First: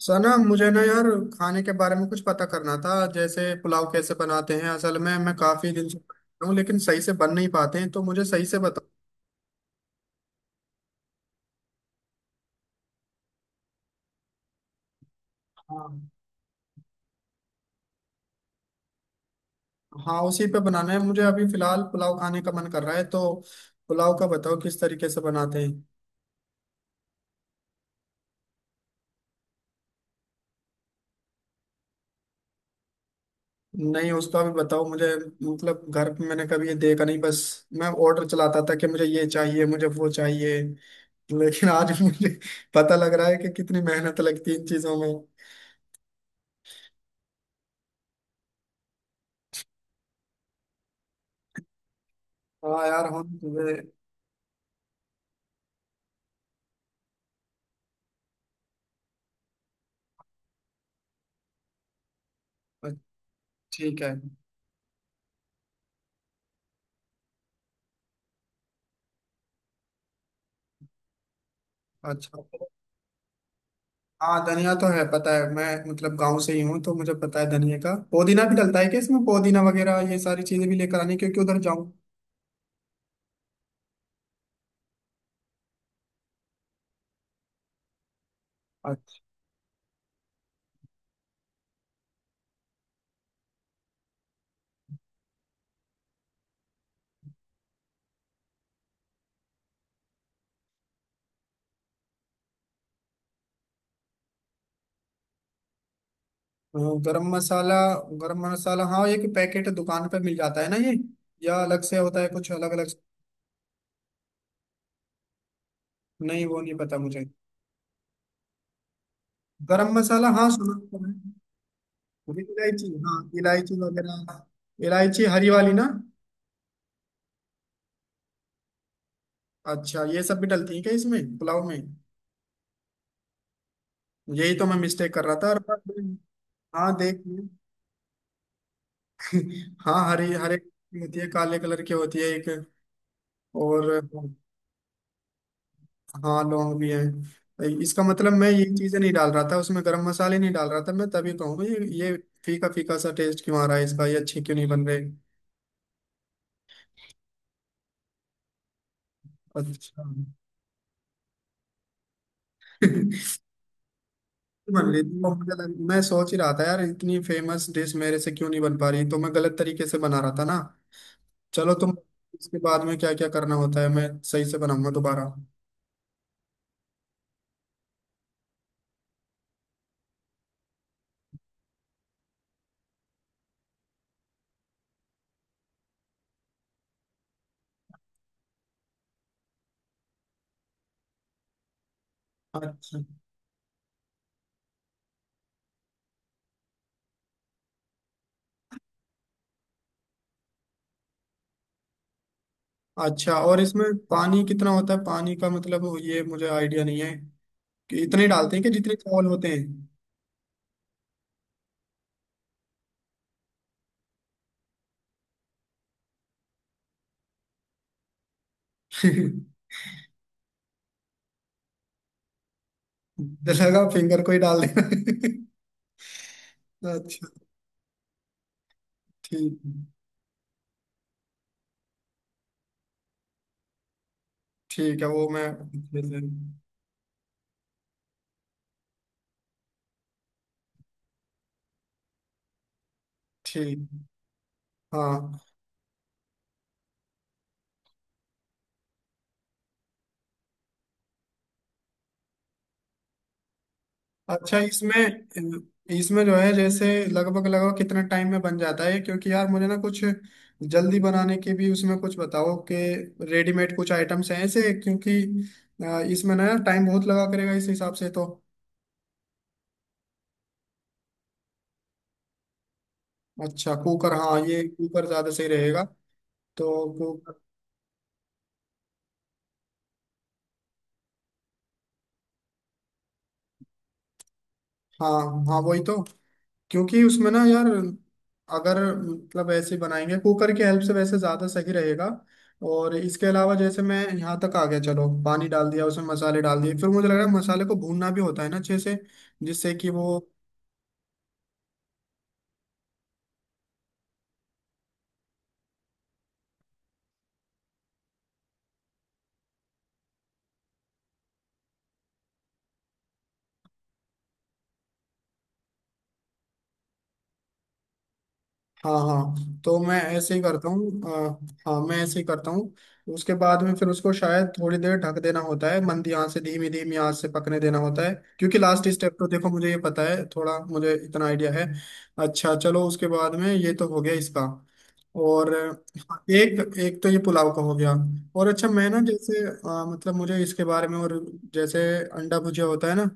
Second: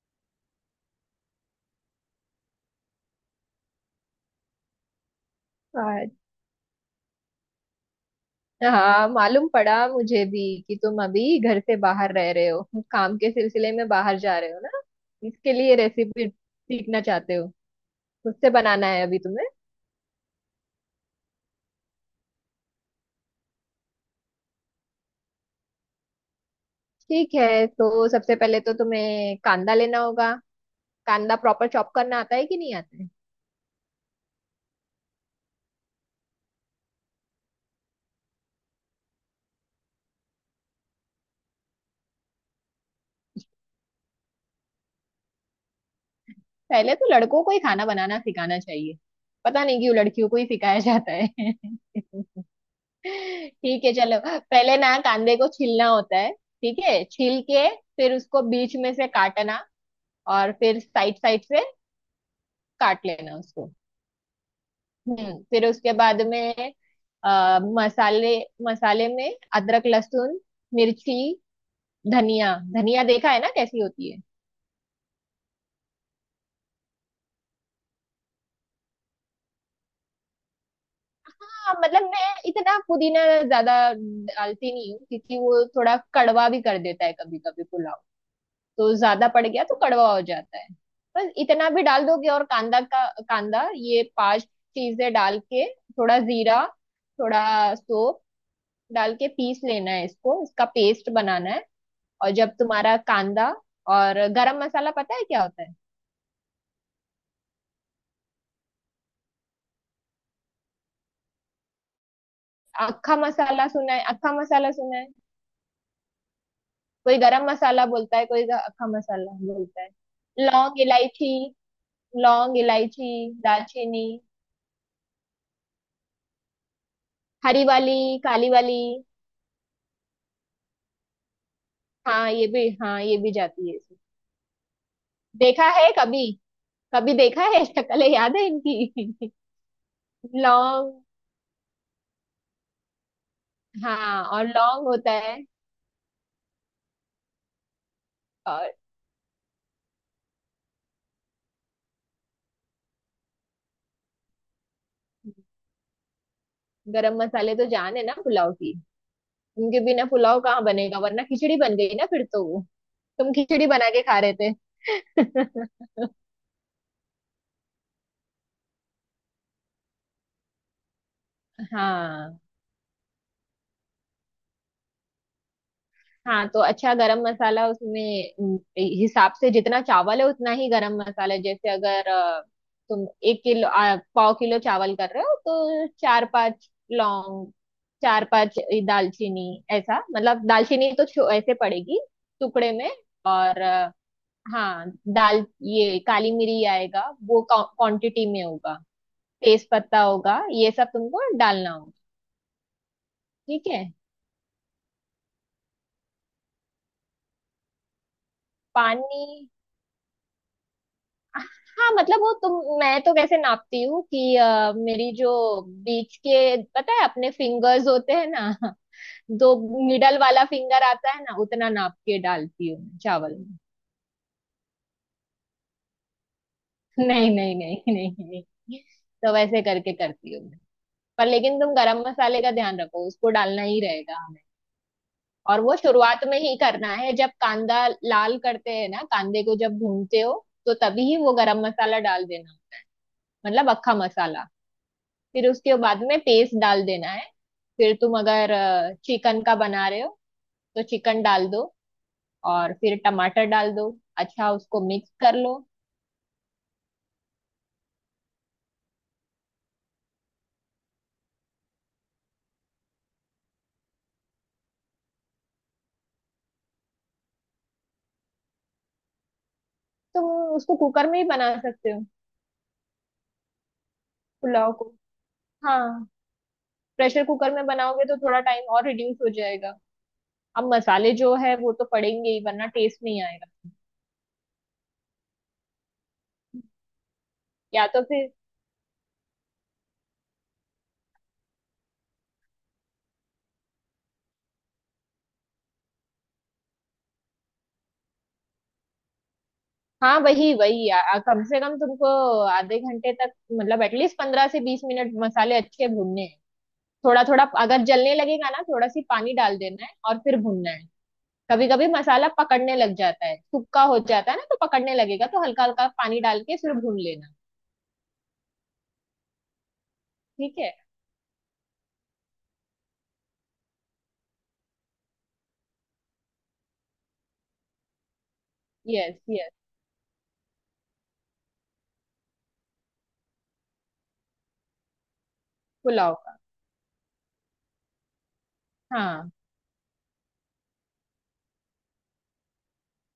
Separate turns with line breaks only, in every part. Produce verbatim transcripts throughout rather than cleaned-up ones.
सना, मुझे ना यार खाने के बारे में कुछ पता करना था। जैसे पुलाव कैसे बनाते हैं? असल में मैं काफी दिन से
अच्छा,
बना रहा हूँ लेकिन सही से बन नहीं पाते हैं, तो मुझे सही से बता।
हाँ मालूम पड़ा मुझे भी कि तुम अभी घर से बाहर रह रहे हो, काम के सिलसिले में बाहर जा रहे हो ना। इसके लिए
हाँ।
रेसिपी सीखना चाहते हो। उससे बनाना है अभी तुम्हें।
हाँ, उसी पे बनाना है मुझे। अभी फिलहाल पुलाव खाने का मन कर रहा है, तो पुलाव का बताओ किस तरीके से बनाते हैं।
ठीक है, तो सबसे पहले तो तुम्हें कांदा लेना होगा। कांदा प्रॉपर चॉप करना आता है कि नहीं आता है?
नहीं, उसका भी बताओ मुझे। मतलब घर पे मैंने कभी ये देखा नहीं। बस मैं ऑर्डर चलाता था कि मुझे ये चाहिए, मुझे वो चाहिए, लेकिन आज मुझे पता लग रहा है कि कितनी मेहनत लगती है इन चीजों में।
पहले तो लड़कों को ही खाना बनाना सिखाना चाहिए। पता नहीं क्यों लड़कियों को ही सिखाया जाता है।
हाँ यार।
ठीक है, चलो पहले ना कांदे को छीलना होता है। ठीक है, छील के फिर उसको बीच में से काटना, और फिर साइड साइड से
हम।
काट लेना उसको।
ठीक है।
हम्म फिर उसके बाद में अ, मसाले मसाले में अदरक लहसुन मिर्ची
अच्छा।
धनिया। धनिया देखा है ना कैसी होती है?
हाँ, धनिया तो है, पता है मैं, मतलब गांव से ही हूँ, तो मुझे पता है धनिया का। पुदीना भी डलता है क्या इसमें? पुदीना वगैरह ये सारी चीजें भी लेकर आनी, क्योंकि उधर
हाँ
जाऊँ।
मतलब मैं इतना पुदीना ज्यादा डालती नहीं हूँ, क्योंकि वो थोड़ा कड़वा भी कर देता है कभी कभी पुलाव। तो
अच्छा।
ज्यादा पड़ गया तो कड़वा हो जाता है। बस इतना भी डाल दोगे, और कांदा का कांदा, ये पांच चीजें डाल के थोड़ा जीरा थोड़ा सौंफ डाल के पीस लेना है इसको, इसका पेस्ट बनाना है। और जब तुम्हारा कांदा, और गरम मसाला पता है क्या होता है?
हाँ, गरम मसाला। गरम मसाला, हाँ, एक पैकेट दुकान पे मिल जाता है ना ये, या अलग से होता है कुछ अलग अलग?
अक्खा मसाला सुना है? अक्खा मसाला सुना है?
नहीं, वो नहीं पता
कोई
मुझे।
गरम मसाला बोलता है, कोई ग- अक्खा मसाला बोलता है।
गरम मसाला, हाँ, सुना
लौंग
तो है।
इलायची,
हरी
लौंग
इलायची,
इलायची,
हाँ, इलायची
दालचीनी।
वगैरह। इलायची हरी वाली ना?
हरी वाली, काली वाली।
अच्छा, ये सब भी डलती है क्या इसमें, पुलाव में?
हाँ ये भी हाँ ये भी जाती है इसमें।
यही तो मैं मिस्टेक कर रहा था। और
देखा है कभी?
हाँ,
कभी
देख
देखा
लिया।
है? शक्ल याद है इनकी?
हाँ, हरी, हरे
लौंग।
होती है, काले कलर की होती है एक, और
हाँ, और लौंग होता है।
हाँ, लौंग भी है। इसका मतलब मैं ये
और
चीजें नहीं डाल रहा था उसमें, गरम मसाले नहीं डाल रहा था मैं, तभी कहूँगा ये ये फीका फीका सा टेस्ट क्यों आ रहा है इसका, ये अच्छे क्यों नहीं बन रहे।
गरम मसाले तो जान है ना पुलाव की। उनके
अच्छा।
बिना पुलाव कहाँ बनेगा, वरना खिचड़ी बन गई ना फिर तो वो। तुम खिचड़ी बना के खा रहे थे?
बन रही थी, और मुझे लग- मैं सोच ही रहा था यार, इतनी फेमस डिश मेरे से क्यों नहीं बन पा रही? तो मैं गलत तरीके से बना रहा था ना। चलो, तुम
हाँ,
इसके बाद में क्या क्या करना होता है? मैं सही से बनाऊंगा दोबारा।
हाँ। तो अच्छा, गरम मसाला उसमें उम, हिसाब से, जितना चावल है उतना ही गरम मसाला है। जैसे अगर अ, तुम एक किलो, आ, पाव किलो चावल कर रहे हो, तो चार पांच लौंग, चार पांच दालचीनी, ऐसा। मतलब दालचीनी तो छो- ऐसे पड़ेगी, टुकड़े में।
अच्छा।
और अ, हाँ, दाल ये काली मिरी आएगा, वो क्वांटिटी में होगा। तेज पत्ता होगा, ये सब तुमको डालना होगा।
अच्छा, और
ठीक है।
इसमें पानी कितना होता है? पानी का मतलब ये मुझे आइडिया नहीं है कि इतने ही डालते हैं कि जितने चावल होते
पानी?
हैं।
हाँ मतलब वो तुम, मैं तो कैसे नापती हूँ कि अ, मेरी जो बीच के पता है अपने फिंगर्स होते हैं ना दो, मिडल वाला फिंगर आता है ना, उतना नाप के डालती हूँ मैं चावल में।
लगा फिंगर को ही डाल देना। अच्छा।
नहीं नहीं नहीं नहीं नहीं। तो
ठीक।
वैसे करके करती हूँ मैं। पर लेकिन तुम गरम मसाले का ध्यान रखो, उसको डालना ही रहेगा।
ठीक है, वो मैं
और वो
अच्छे से।
शुरुआत में ही करना है, जब कांदा लाल करते हैं ना, कांदे को जब भूनते हो तो तभी ही वो गरम मसाला डाल देना। मतलब अक्खा
ठीक।
मसाला।
हाँ।
फिर उसके बाद में पेस्ट डाल देना है। फिर तुम अगर चिकन का बना रहे हो तो चिकन डाल दो, और फिर टमाटर डाल दो। अच्छा,
अच्छा,
उसको मिक्स कर लो।
इसमें इसमें जो है, जैसे लगभग लगभग कितना टाइम में बन जाता है? क्योंकि यार मुझे ना कुछ जल्दी बनाने की भी उसमें कुछ बताओ कि रेडीमेड कुछ आइटम्स हैं ऐसे, क्योंकि अ, इसमें ना टाइम बहुत लगा करेगा इस हिसाब से तो।
तुम उसको कुकर में ही बना सकते हो,
अच्छा, कुकर। हाँ, ये
पुलाव को।
कुकर ज्यादा सही रहेगा।
हाँ,
तो
प्रेशर
कुकर।
कुकर में बनाओगे तो थोड़ा टाइम और रिड्यूस हो जाएगा। अब मसाले जो है वो तो पड़ेंगे ही, वरना टेस्ट नहीं आएगा।
हाँ। हाँ, वही तो, क्योंकि उसमें ना यार,
या तो फिर,
अगर मतलब ऐसे ही बनाएंगे कुकर की हेल्प से, वैसे ज्यादा सही रहेगा। और इसके अलावा जैसे मैं यहाँ तक आ गया, चलो पानी डाल दिया उसमें, मसाले डाल दिए, फिर मुझे लग रहा है मसाले को भूनना भी होता है ना अच्छे से, जिससे कि
हाँ,
वो।
वही वही आ, आ- कम से कम तुमको आधे घंटे तक, मतलब एटलीस्ट पंद्रह से बीस मिनट मसाले अच्छे भूनने हैं। थोड़ा थोड़ा अगर जलने लगेगा ना, थोड़ा सी पानी डाल देना है और फिर भूनना है। कभी कभी मसाला पकड़ने लग जाता है, सूखा हो जाता है ना, तो पकड़ने लगेगा तो हल्का हल्का पानी डाल के फिर भून लेना।
हाँ हाँ, तो मैं ऐसे ही
ठीक
करता
है।
हूँ। अ, हाँ, मैं ऐसे ही करता हूँ। उसके बाद में फिर उसको शायद थोड़ी देर ढक देना होता है, मंदी आंच से, धीमी धीमी आंच से पकने देना होता है, क्योंकि लास्ट स्टेप
यस,
तो देखो
यस।
मुझे ये पता है, थोड़ा मुझे इतना आइडिया है। अच्छा चलो, उसके बाद में, ये तो हो गया इसका। और
पुलाव
हाँ,
का।
एक एक तो ये पुलाव का हो गया। और अच्छा, मैं ना
हाँ।
जैसे अ, मतलब, मुझे इसके बारे में और, जैसे अंडा भुजिया होता है ना,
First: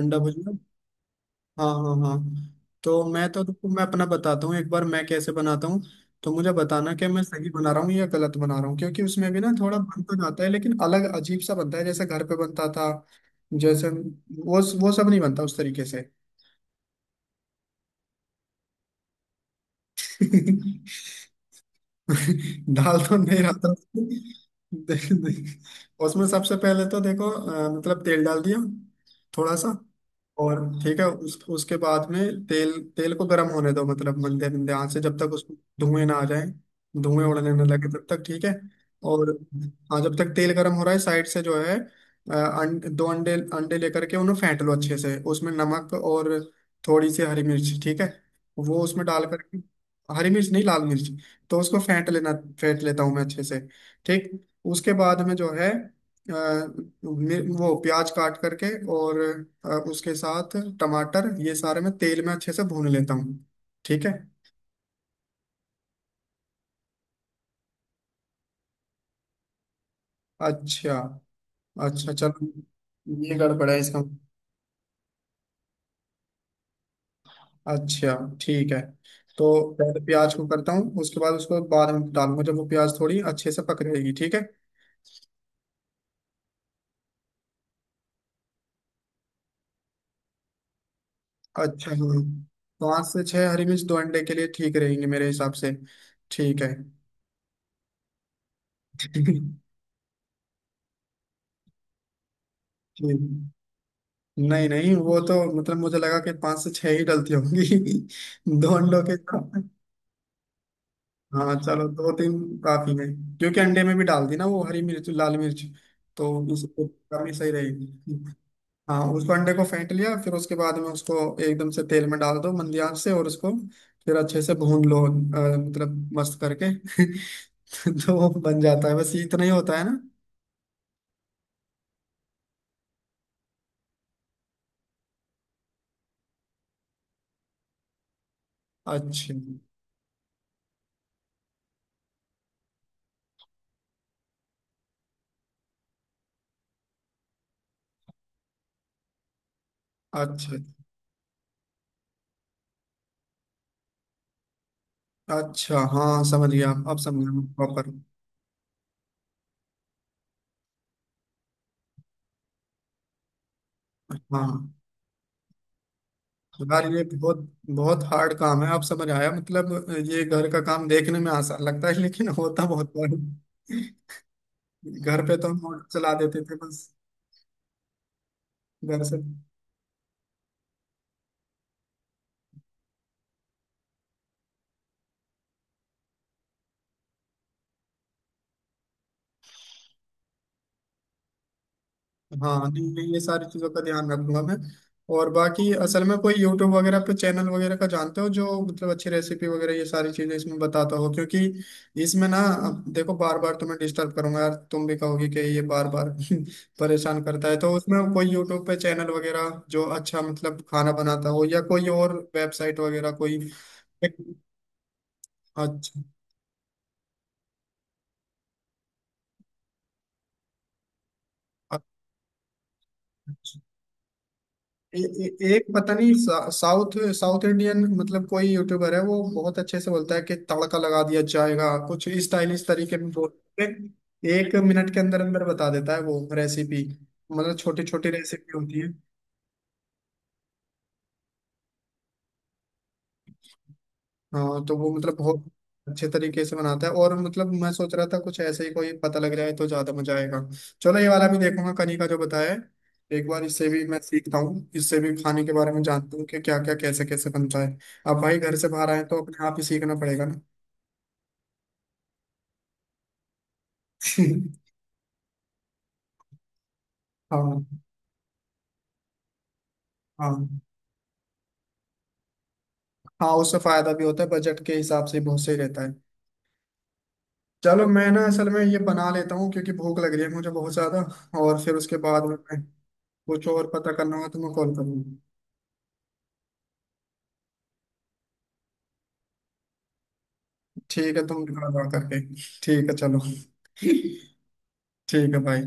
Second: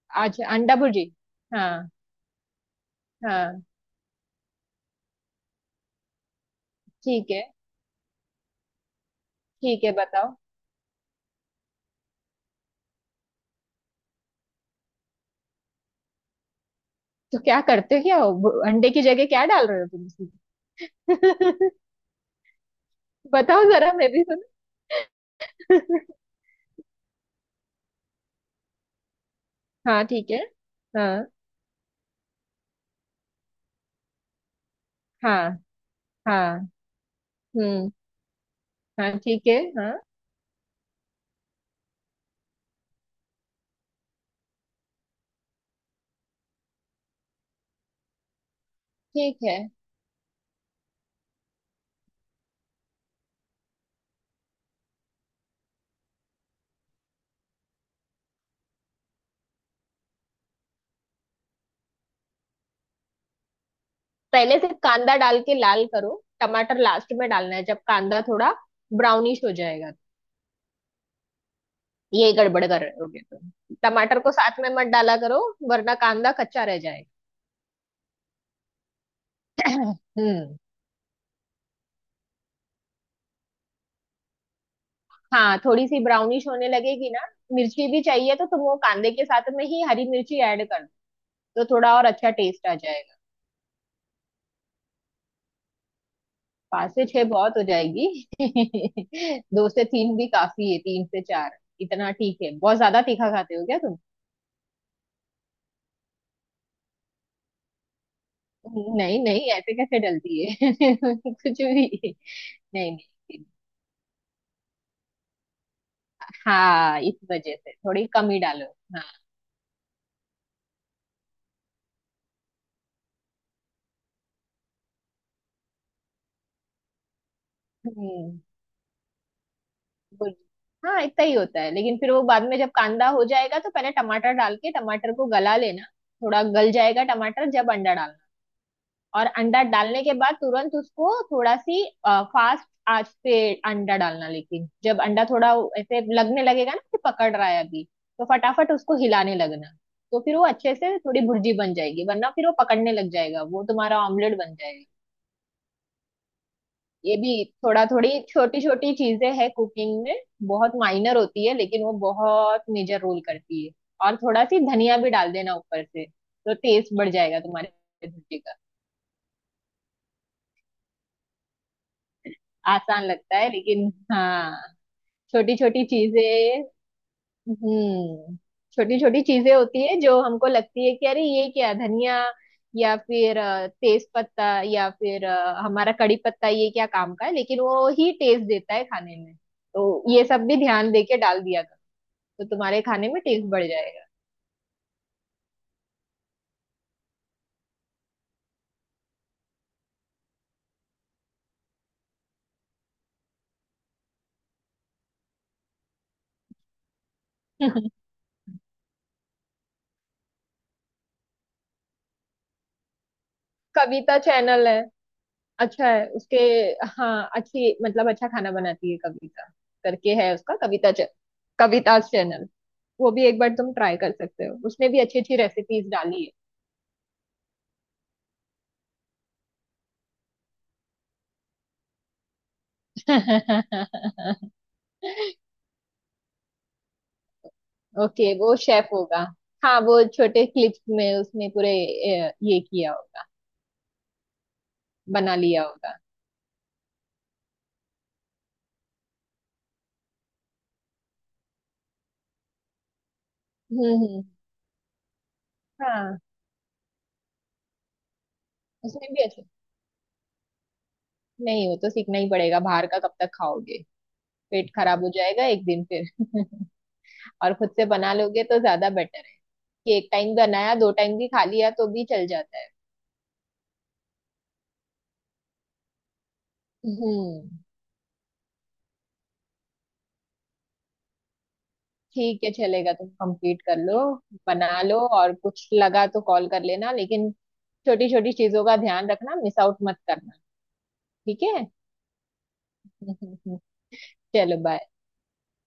अंडा
आज
भुजिया।
अंडा भुर्जी।
हाँ
हाँ,
हाँ हाँ। तो मैं तो
हाँ,
तुमको मैं अपना बताता हूँ एक बार मैं कैसे बनाता हूँ, तो मुझे बताना कि मैं
ठीक है।
सही बना रहा हूँ या गलत बना रहा हूँ, क्योंकि उसमें भी ना थोड़ा
ठीक है,
बन तो
बताओ।
जाता है लेकिन अलग, अजीब सा बनता है, जैसे घर पे बनता था। जैसे वो वो सब नहीं बनता उस तरीके से।
तो क्या करते हो? क्या हो, अंडे की जगह क्या डाल रहे हो तुम इसमें?
डाल तो नहीं रहा
बताओ
था
जरा,
उसमें।
मैं भी सुन।
देख देख। उसमें सबसे पहले तो देखो, अ, मतलब तेल डाल दिया थोड़ा सा।
हाँ, ठीक है।
और ठीक है,
हाँ,
उस उसके बाद में, तेल तेल को गर्म होने दो, मतलब मंदे मंदे आंच से, जब तक उसमें
हाँ,
धुएं ना आ जाए,
हाँ।
धुएं उड़ने ना लगे
हम्म।
तब तक, ठीक है।
हाँ,
और
ठीक है। हाँ।
हाँ, जब तक तेल गर्म हो रहा है, साइड से जो है, अ, अंड, दो अंडे अंडे लेकर के उन्हें फेंट लो अच्छे से, उसमें नमक और थोड़ी सी हरी मिर्च, ठीक है, वो उसमें डाल
ठीक है।
करके। हरी मिर्च नहीं, लाल मिर्च। तो उसको फेंट लेना, फेंट लेता हूँ मैं अच्छे से। ठीक। उसके बाद में जो है, अ, मि- वो प्याज काट करके, और अ, उसके साथ टमाटर, ये सारे मैं तेल में अच्छे से भून लेता हूँ, ठीक है।
पहले से कांदा डाल के लाल करो। टमाटर लास्ट में डालना है, जब कांदा थोड़ा ब्राउनिश हो जाएगा।
अच्छा। अच्छा
ये
चलो।
गड़बड़ कर रहे होगे
ये
तुम।
गड़बड़ है इसका।
टमाटर को साथ में मत डाला करो, वरना कांदा कच्चा रह जाएगा।
अच्छा, ठीक है। तो पहले प्याज को
हम्म।
करता हूँ, उसके बाद उसको बाद में डालूंगा, जब वो प्याज थोड़ी अच्छे से पक जाएगी, ठीक है।
हाँ, थोड़ी सी ब्राउनिश होने लगेगी ना। मिर्ची भी चाहिए तो तुम वो कांदे के साथ में ही हरी मिर्ची ऐड कर दो, तो
अच्छा
थोड़ा और
हाँ,
अच्छा टेस्ट आ
पाँच
जाएगा।
से छह हरी मिर्च दो अंडे के लिए ठीक रहेंगे मेरे हिसाब से, ठीक है।
पांच से छह बहुत हो जाएगी।
नहीं
दो से तीन भी काफी है, तीन से चार, इतना ठीक है। बहुत ज्यादा तीखा खाते हो क्या तुम?
नहीं, वो तो मतलब मुझे लगा कि पांच से छह ही डलती होंगी। दो अंडों के
नहीं नहीं,
का-
ऐसे कैसे डलती है? कुछ
हाँ
भी।
चलो, दो
नहीं
तीन काफी में।
नहीं।
क्योंकि अंडे में भी डाल दी ना वो हरी मिर्च, लाल मिर्च, तो उसको
हाँ, इस
कमी सही
वजह से थोड़ी
रहेगी।
कम ही डालो।
हाँ,
हाँ।
उसको, अंडे को फेंट लिया, फिर उसके बाद में उसको एकदम से तेल में डाल दो, मंदी आंच से, और उसको फिर अच्छे से भून लो, अ, मतलब मस्त करके। तो वो
हम्म।
बन जाता है, बस इतना ही होता है ना।
बुर- हाँ, इतना ही होता है, लेकिन फिर वो बाद में जब कांदा हो जाएगा तो पहले टमाटर डाल के टमाटर को गला लेना। थोड़ा गल जाएगा टमाटर, जब अंडा डालना। और
अच्छा।
अंडा डालने के बाद तुरंत उसको थोड़ा सी आ, फास्ट आंच पे अंडा डालना, लेकिन जब अंडा थोड़ा ऐसे लगने लगेगा ना कि पकड़ रहा है अभी, तो फटाफट उसको हिलाने लगना। तो फिर वो
अच्छा।
अच्छे से थोड़ी भुर्जी बन जाएगी, वरना फिर वो पकड़ने लग जाएगा, वो तुम्हारा ऑमलेट बन जाएगा।
अच्छा हाँ, समझ गया, अब
ये
समझ
भी
गया
थोड़ा,
प्रॉपर।
थोड़ी छोटी छोटी चीजें है कुकिंग में, बहुत माइनर होती है लेकिन वो बहुत मेजर रोल करती है। और थोड़ा सी
हाँ
धनिया भी डाल देना ऊपर से, तो
यार,
टेस्ट
ये
बढ़
बहुत
जाएगा
बहुत
तुम्हारे
हार्ड
भुर्जी का।
काम है। आप समझ आया, मतलब? ये घर का काम देखने में आसान लगता है लेकिन होता बहुत
आसान
बड़ा
लगता है, लेकिन हाँ,
है। घर पे तो
छोटी
हम
छोटी
ऑटो चला देते थे
चीजें।
बस।
हम्म। छोटी
घर से।
छोटी चीजें होती है जो हमको लगती है कि अरे ये क्या धनिया या फिर अ, तेज पत्ता या फिर अ, हमारा कड़ी पत्ता, ये क्या काम का है, लेकिन वो ही टेस्ट देता है खाने में। तो ये सब भी ध्यान दे के डाल दिया कर, तो
हाँ,
तुम्हारे
नहीं
खाने
नहीं, ये
में
सारी
टेस्ट बढ़
चीज़ों का
जाएगा।
ध्यान रखूंगा मैं। और बाकी असल में कोई यूट्यूब वगैरह पे चैनल वगैरह का जानते हो, जो मतलब अच्छी रेसिपी वगैरह ये सारी चीज़ें इसमें बताता हो, क्योंकि इसमें ना, अब देखो, बार बार तुम्हें डिस्टर्ब करूंगा यार, तुम भी कहोगे कि ये बार बार परेशान करता है, तो उसमें कोई यूट्यूब पे चैनल वगैरह जो अच्छा मतलब खाना बनाता हो, या कोई और वेबसाइट वगैरह कोई।
कविता चैनल है, अच्छा
अच्छा।
है उसके। हाँ, अच्छी मतलब अच्छा खाना बनाती है। कविता करके है उसका, कविता च, कविता चैनल। वो भी एक बार
अच्छा।
तुम ट्राई कर सकते हो, उसने
ए,
भी अच्छी अच्छी
ए, एक
रेसिपीज
पता नहीं,
डाली
सा- साउथ साउथ इंडियन, मतलब कोई यूट्यूबर है, वो बहुत अच्छे से बोलता है कि तड़का लगा दिया जाएगा, कुछ स्टाइलिश तरीके में बोल
है।
के एक मिनट के अंदर अंदर बता देता है वो रेसिपी, मतलब छोटी छोटी
ओके, वो
रेसिपी होती
शेफ
है।
होगा। हाँ, वो छोटे क्लिप्स में उसने पूरे अ, ये किया होगा,
हाँ, तो वो मतलब
बना
बहुत
लिया होगा।
अच्छे तरीके से बनाता है, और मतलब मैं सोच रहा था कुछ ऐसे ही कोई पता लग जाए तो ज्यादा मजा आएगा। चलो, ये वाला भी देखूंगा कनी का जो बताया है। एक बार इससे भी
हम्म,
मैं
हम्म।
सीखता हूँ, इससे भी खाने के बारे में जानता
हाँ,
हूँ कि क्या क्या कैसे कैसे बनता है। अब भाई घर से बाहर आए
उसने
तो
भी अच्छे।
अपने आप ही सीखना पड़ेगा ना।
नहीं, वो तो सीखना ही पड़ेगा, बाहर का कब तक खाओगे? पेट खराब हो जाएगा एक दिन फिर। और
हाँ
खुद से बना लोगे तो ज्यादा बेटर, कि एक टाइम
हाँ
बनाया दो टाइम भी खा लिया तो भी चल जाता है।
हाँ, उससे फायदा भी होता है, बजट के हिसाब से बहुत सही रहता है।
हम्म।
चलो, मैं ना असल में ये बना लेता हूँ, क्योंकि भूख लग रही है मुझे बहुत ज्यादा, और फिर उसके बाद में
ठीक है,
मैं
चलेगा, तुम
कुछ
कंप्लीट
और
कर
पता
लो।
करना होगा तो मैं
बना
कॉल
लो,
करूंगा।
और कुछ लगा तो कॉल कर लेना, लेकिन छोटी छोटी चीजों का ध्यान रखना, मिस आउट मत करना।
ठीक है,
ठीक
तुम
है।
थोड़ा करके। ठीक है चलो। ठीक
चलो, बाय।
है भाई।